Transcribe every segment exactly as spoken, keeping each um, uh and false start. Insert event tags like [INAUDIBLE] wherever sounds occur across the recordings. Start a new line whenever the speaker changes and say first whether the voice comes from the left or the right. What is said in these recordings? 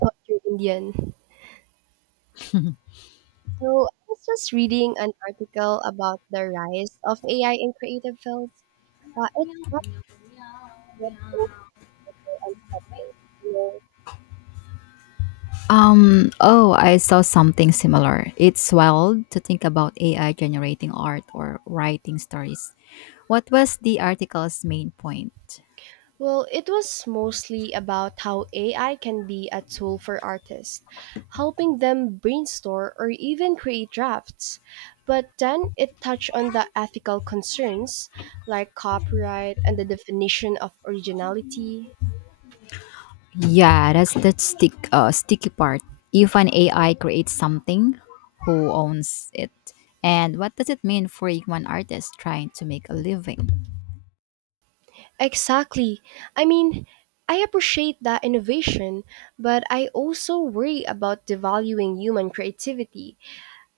right: Thought you Indian.
left: [LAUGHS]
right: So I was just reading an article about the rise of A I in creative fields. Uh, it's fascinating and unsettling. You know?
left: um, Oh, I saw something similar. It's wild to think about A I generating art or writing stories. What was the article's main point?
right: Well, it was mostly about how A I can be a tool for artists, helping them brainstorm or even create drafts. But then it touched on the ethical concerns like copyright and the definition of originality.
left: Yeah, that's the stick, uh, sticky part. If an A I creates something, who owns it? And what does it mean for one artist trying to make a living?
right: Exactly. I mean, I appreciate that innovation, but I also worry about devaluing human creativity.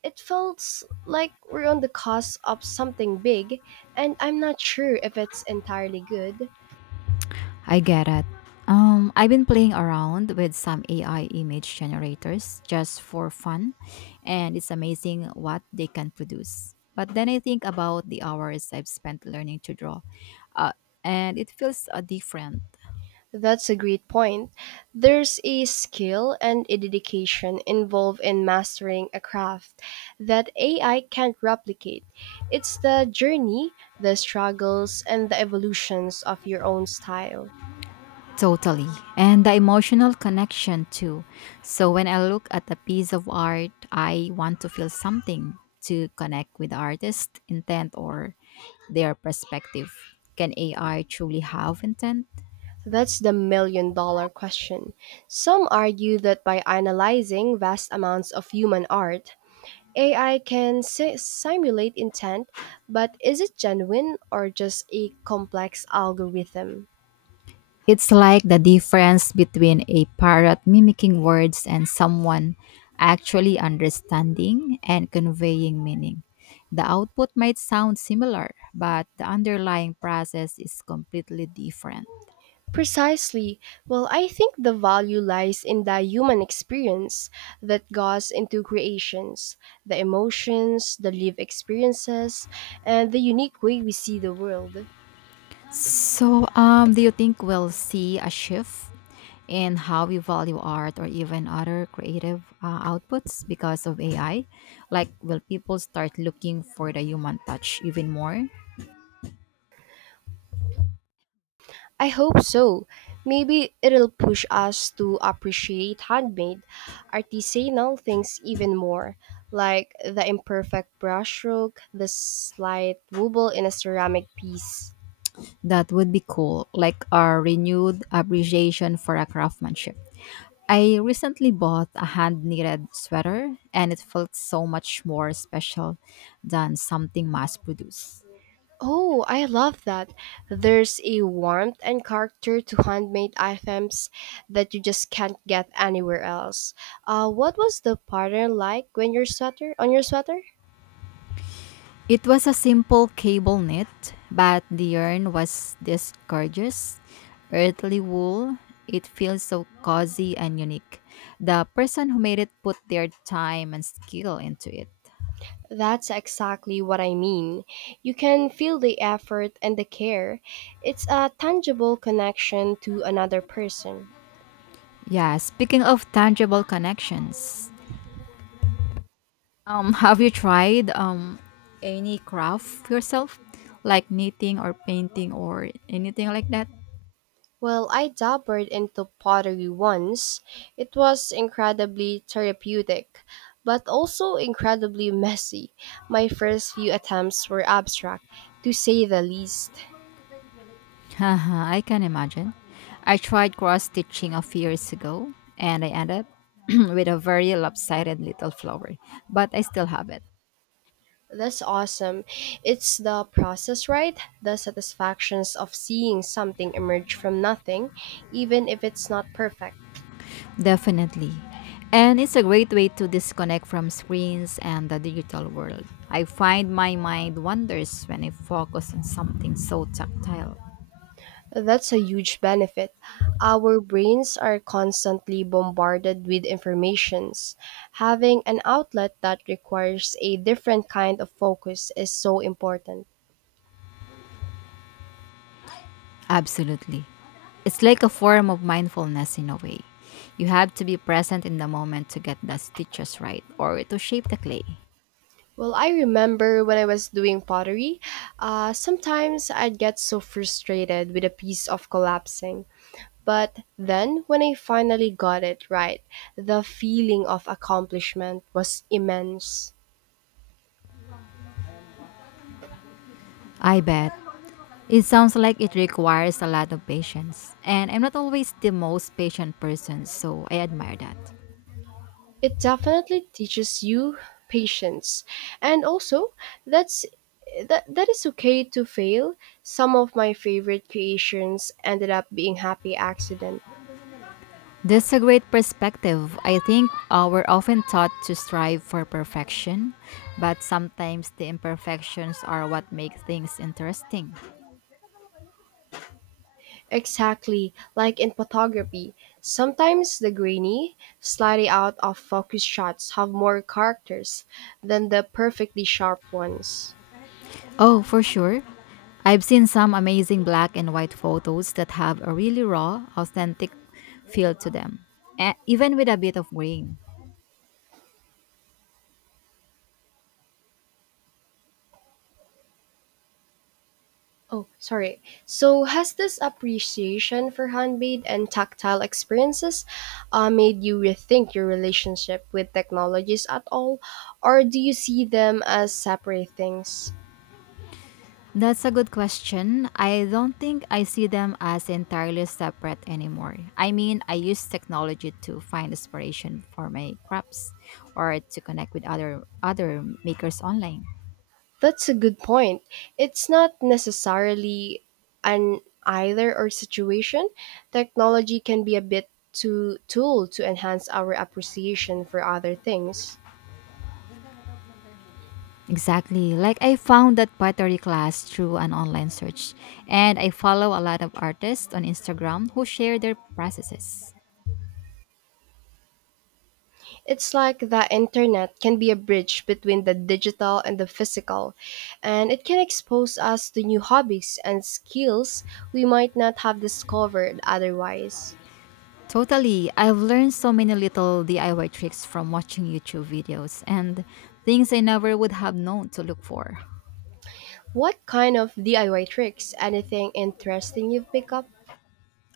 right: It feels like we're on the cusp of something big, and I'm not sure if it's entirely good.
left: I get it. Um, I've been playing around with some A I image generators just for fun, and it's amazing what they can produce. But then I think about the hours I've spent learning to draw, uh, and it feels uh, different.
right: That's a great point. There's a skill and a dedication involved in mastering a craft that A I can't replicate. It's the journey, the struggles, and the evolutions of your own style.
left: Totally. And the emotional connection too. So when I look at a piece of art, I want to feel something to connect with the artist's intent or their perspective. Can A I truly have intent?
right: That's the million dollar question. Some argue that by analyzing vast amounts of human art, A I can si- simulate intent, but is it genuine or just a complex algorithm?
left: It's like the difference between a parrot mimicking words and someone actually understanding and conveying meaning. The output might sound similar, but the underlying process is completely different.
right: Precisely. Well, I think the value lies in the human experience that goes into creations, the emotions, the lived experiences, and the unique way we see the world.
left: So, um, do you think we'll see a shift in how we value art or even other creative uh, outputs because of A I? Like, will people start looking for the human touch even more?
right: I hope so. Maybe it'll push us to appreciate handmade, artisanal things even more, like the imperfect brushstroke, the slight wobble in a ceramic piece.
left: That would be cool, like a renewed appreciation for a craftsmanship. I recently bought a hand knitted sweater, and it felt so much more special than something mass produced.
right: Oh, I love that. There's a warmth and character to handmade items that you just can't get anywhere else. Uh, what was the pattern like when your sweater on your sweater?
left: It was a simple cable knit, but the yarn was this gorgeous, earthly wool. It feels so cozy and unique. The person who made it put their time and skill into it.
right: That's exactly what I mean. You can feel the effort and the care. It's a tangible connection to another person.
left: Yeah, speaking of tangible connections, Um, [LAUGHS] have you tried um any craft yourself, like knitting or painting or anything like that?
right: Well, I dabbled into pottery once. It was incredibly therapeutic, but also incredibly messy. My first few attempts were abstract, to say the least.
left: [LAUGHS] Haha, I can imagine. I tried cross stitching a few years ago, and I ended up [CLEARS THROAT] with a very lopsided little flower, but I still have it.
right: That's awesome. It's the process, right? The satisfactions of seeing something emerge from nothing, even if it's not perfect.
left: Definitely. And it's a great way to disconnect from screens and the digital world. I find my mind wanders when I focus on something so tactile.
right: That's a huge benefit. Our brains are constantly bombarded with informations. Having an outlet that requires a different kind of focus is so important.
left: Absolutely. It's like a form of mindfulness in a way. You have to be present in the moment to get the stitches right or to shape the clay.
right: Well, I remember when I was doing pottery, uh, sometimes I'd get so frustrated with a piece of collapsing. But then, when I finally got it right, the feeling of accomplishment was immense.
left: I bet. It sounds like it requires a lot of patience, and I'm not always the most patient person, so I admire that.
right: It definitely teaches you patience and also that's that, that is okay to fail. Some of my favorite creations ended up being happy accident.
left: That's a great perspective. I think uh, we're often taught to strive for perfection, but sometimes the imperfections are what make things interesting.
right: Exactly, like in photography, sometimes the grainy, slightly out of focus shots have more characters than the perfectly sharp ones.
left: Oh, for sure. I've seen some amazing black and white photos that have a really raw, authentic feel to them, e- even with a bit of grain.
right: Oh, sorry. So, has this appreciation for handmade and tactile experiences uh, made you rethink your relationship with technologies at all? Or do you see them as separate things?
left: That's a good question. I don't think I see them as entirely separate anymore. I mean, I use technology to find inspiration for my crops or to connect with other other makers online.
right: That's a good point. It's not necessarily an either or situation. Technology can be a bit too tool to enhance our appreciation for other things.
left: Exactly. Like I found that pottery class through an online search, and I follow a lot of artists on Instagram who share their processes.
right: It's like the internet can be a bridge between the digital and the physical, and it can expose us to new hobbies and skills we might not have discovered otherwise.
left: Totally. I've learned so many little D I Y tricks from watching YouTube videos and things I never would have known to look for.
right: What kind of D I Y tricks? Anything interesting you've picked up?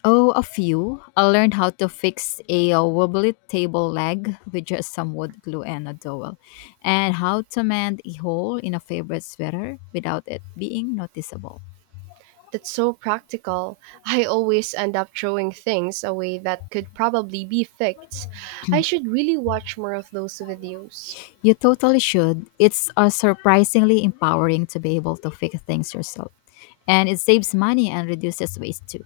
left: Oh, a few. I learned how to fix a uh, wobbly table leg with just some wood glue and a dowel, and how to mend a hole in a favorite sweater without it being noticeable.
right: That's so practical. I always end up throwing things away that could probably be fixed. I should really watch more of those videos.
left: You totally should. It's uh, surprisingly empowering to be able to fix things yourself, and it saves money and reduces waste too.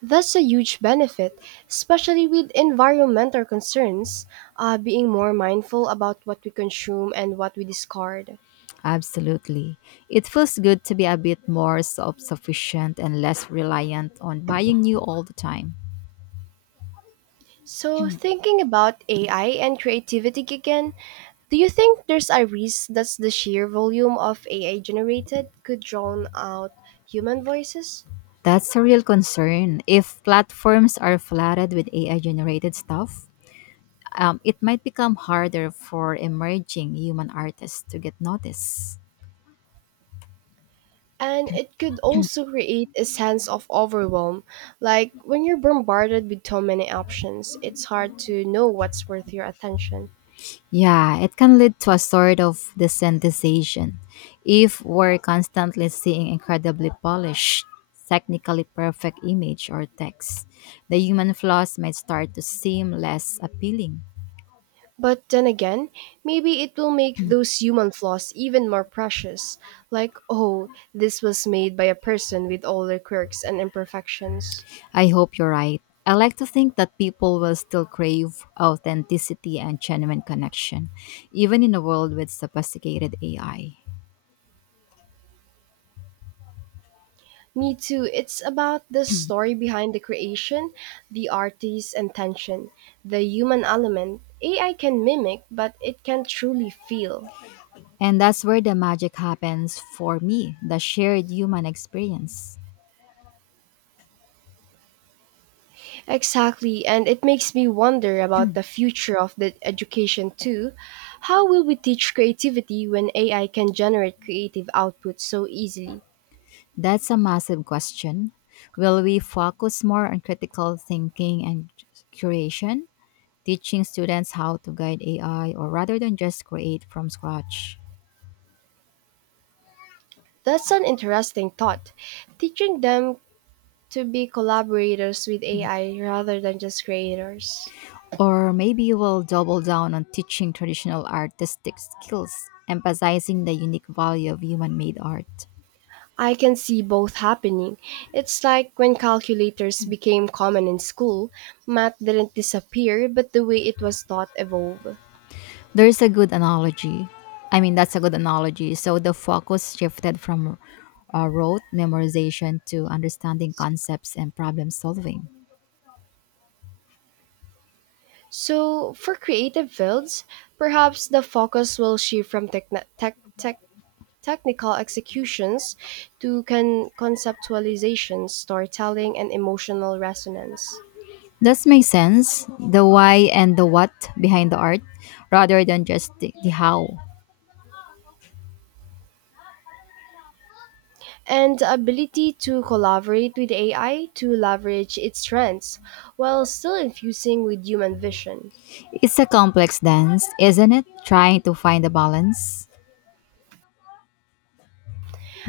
right: That's a huge benefit, especially with environmental concerns, uh, being more mindful about what we consume and what we discard.
left: Absolutely. It feels good to be a bit more self sufficient and less reliant on buying new all the time.
right: So, thinking about A I and creativity again, do you think there's a risk that the sheer volume of A I generated could drown out human voices?
left: That's a real concern. If platforms are flooded with A I generated stuff, um, it might become harder for emerging human artists to get noticed.
right: And it could also create a sense of overwhelm. Like when you're bombarded with so many options, it's hard to know what's worth your attention.
left: Yeah, it can lead to a sort of desensitization. If we're constantly seeing incredibly polished, technically perfect image or text, the human flaws might start to seem less appealing.
right: But then again, maybe it will make those human flaws even more precious. Like, oh, this was made by a person with all their quirks and imperfections.
left: I hope you're right. I like to think that people will still crave authenticity and genuine connection, even in a world with sophisticated A I.
right: Me too, it's about the story behind the creation, the artist's intention, the human element. A I can mimic, but it can't truly feel.
left: And that's where the magic happens for me, the shared human experience.
right: Exactly, and it makes me wonder about the future of the education too. How will we teach creativity when A I can generate creative output so easily?
left: That's a massive question. Will we focus more on critical thinking and curation, teaching students how to guide A I, or rather than just create from scratch?
right: That's an interesting thought. Teaching them to be collaborators with A I rather than just creators.
left: Or maybe we'll double down on teaching traditional artistic skills, emphasizing the unique value of human made art.
right: I can see both happening. It's like when calculators became common in school, math didn't disappear, but the way it was taught evolved.
left: There's a good analogy. I mean, that's a good analogy. So the focus shifted from uh, rote memorization to understanding concepts and problem solving.
right: So, for creative fields, perhaps the focus will shift from techn tech, tech, technical executions to con- conceptualization, storytelling, and emotional resonance.
left: This makes sense, the why and the what behind the art, rather than just the, the how.
right: And the ability to collaborate with A I to leverage its strengths while still infusing with human vision.
left: It's a complex dance, isn't it? Trying to find a balance.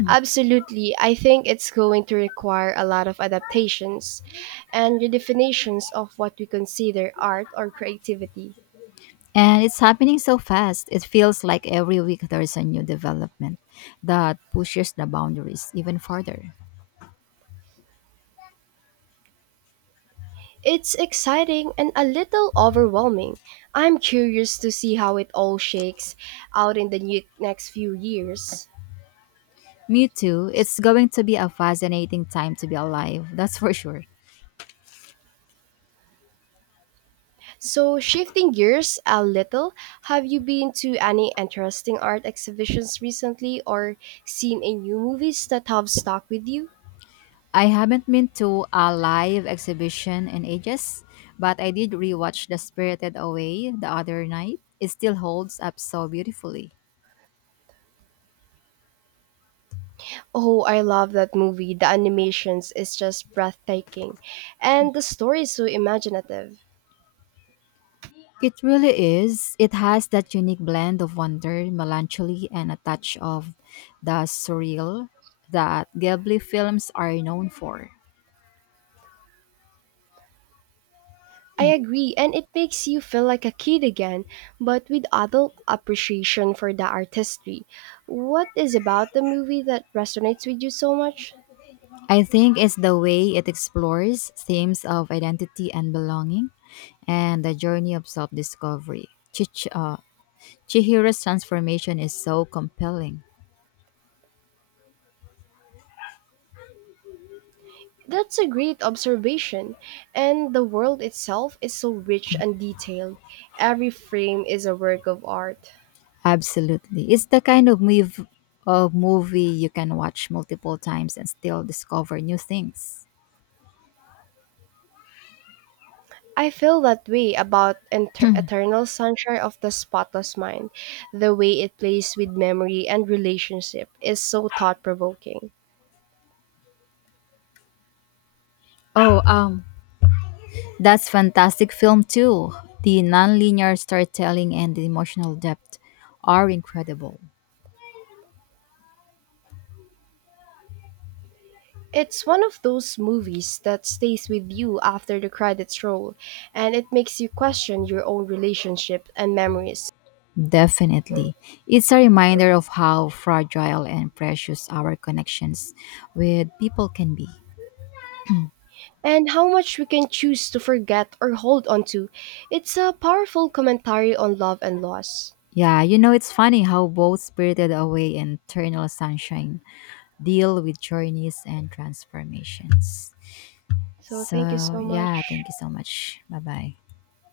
right: Absolutely, I think it's going to require a lot of adaptations and redefinitions of what we consider art or creativity.
left: And it's happening so fast, it feels like every week there's a new development that pushes the boundaries even further.
right: It's exciting and a little overwhelming. I'm curious to see how it all shakes out in the new, next few years.
left: Me too, it's going to be a fascinating time to be alive, that's for sure.
right: So, shifting gears a little, have you been to any interesting art exhibitions recently or seen any new movies that have stuck with you?
left: I haven't been to a live exhibition in ages, but I did rewatch The Spirited Away the other night. It still holds up so beautifully.
right: Oh, I love that movie. The animations is just breathtaking, and the story is so imaginative.
left: It really is. It has that unique blend of wonder, melancholy, and a touch of the surreal that Ghibli films are known for.
right: I agree, and it makes you feel like a kid again, but with adult appreciation for the artistry. What is about the movie that resonates with you so much?
left: I think it's the way it explores themes of identity and belonging and the journey of self discovery. Chich- uh, Chihira's transformation is so compelling.
right: That's a great observation. And the world itself is so rich and detailed. Every frame is a work of art.
left: Absolutely. It's the kind of move of movie you can watch multiple times and still discover new things.
right: I feel that way about Enter- Eternal Sunshine of the Spotless Mind. The way it plays with memory and relationship is so thought provoking.
left: Oh, um, that's fantastic film too. The nonlinear storytelling and the emotional depth are incredible.
right: It's one of those movies that stays with you after the credits roll, and it makes you question your own relationship and memories.
left: Definitely. It's a reminder of how fragile and precious our connections with people can be.
right: And how much we can choose to forget or hold on to. It's a powerful commentary on love and loss.
left: Yeah, you know, it's funny how both Spirited Away and Eternal Sunshine deal with journeys and transformations.
right: So thank you
left: So,
right: so
left: yeah,
right: much.
left: thank you so much. Bye bye.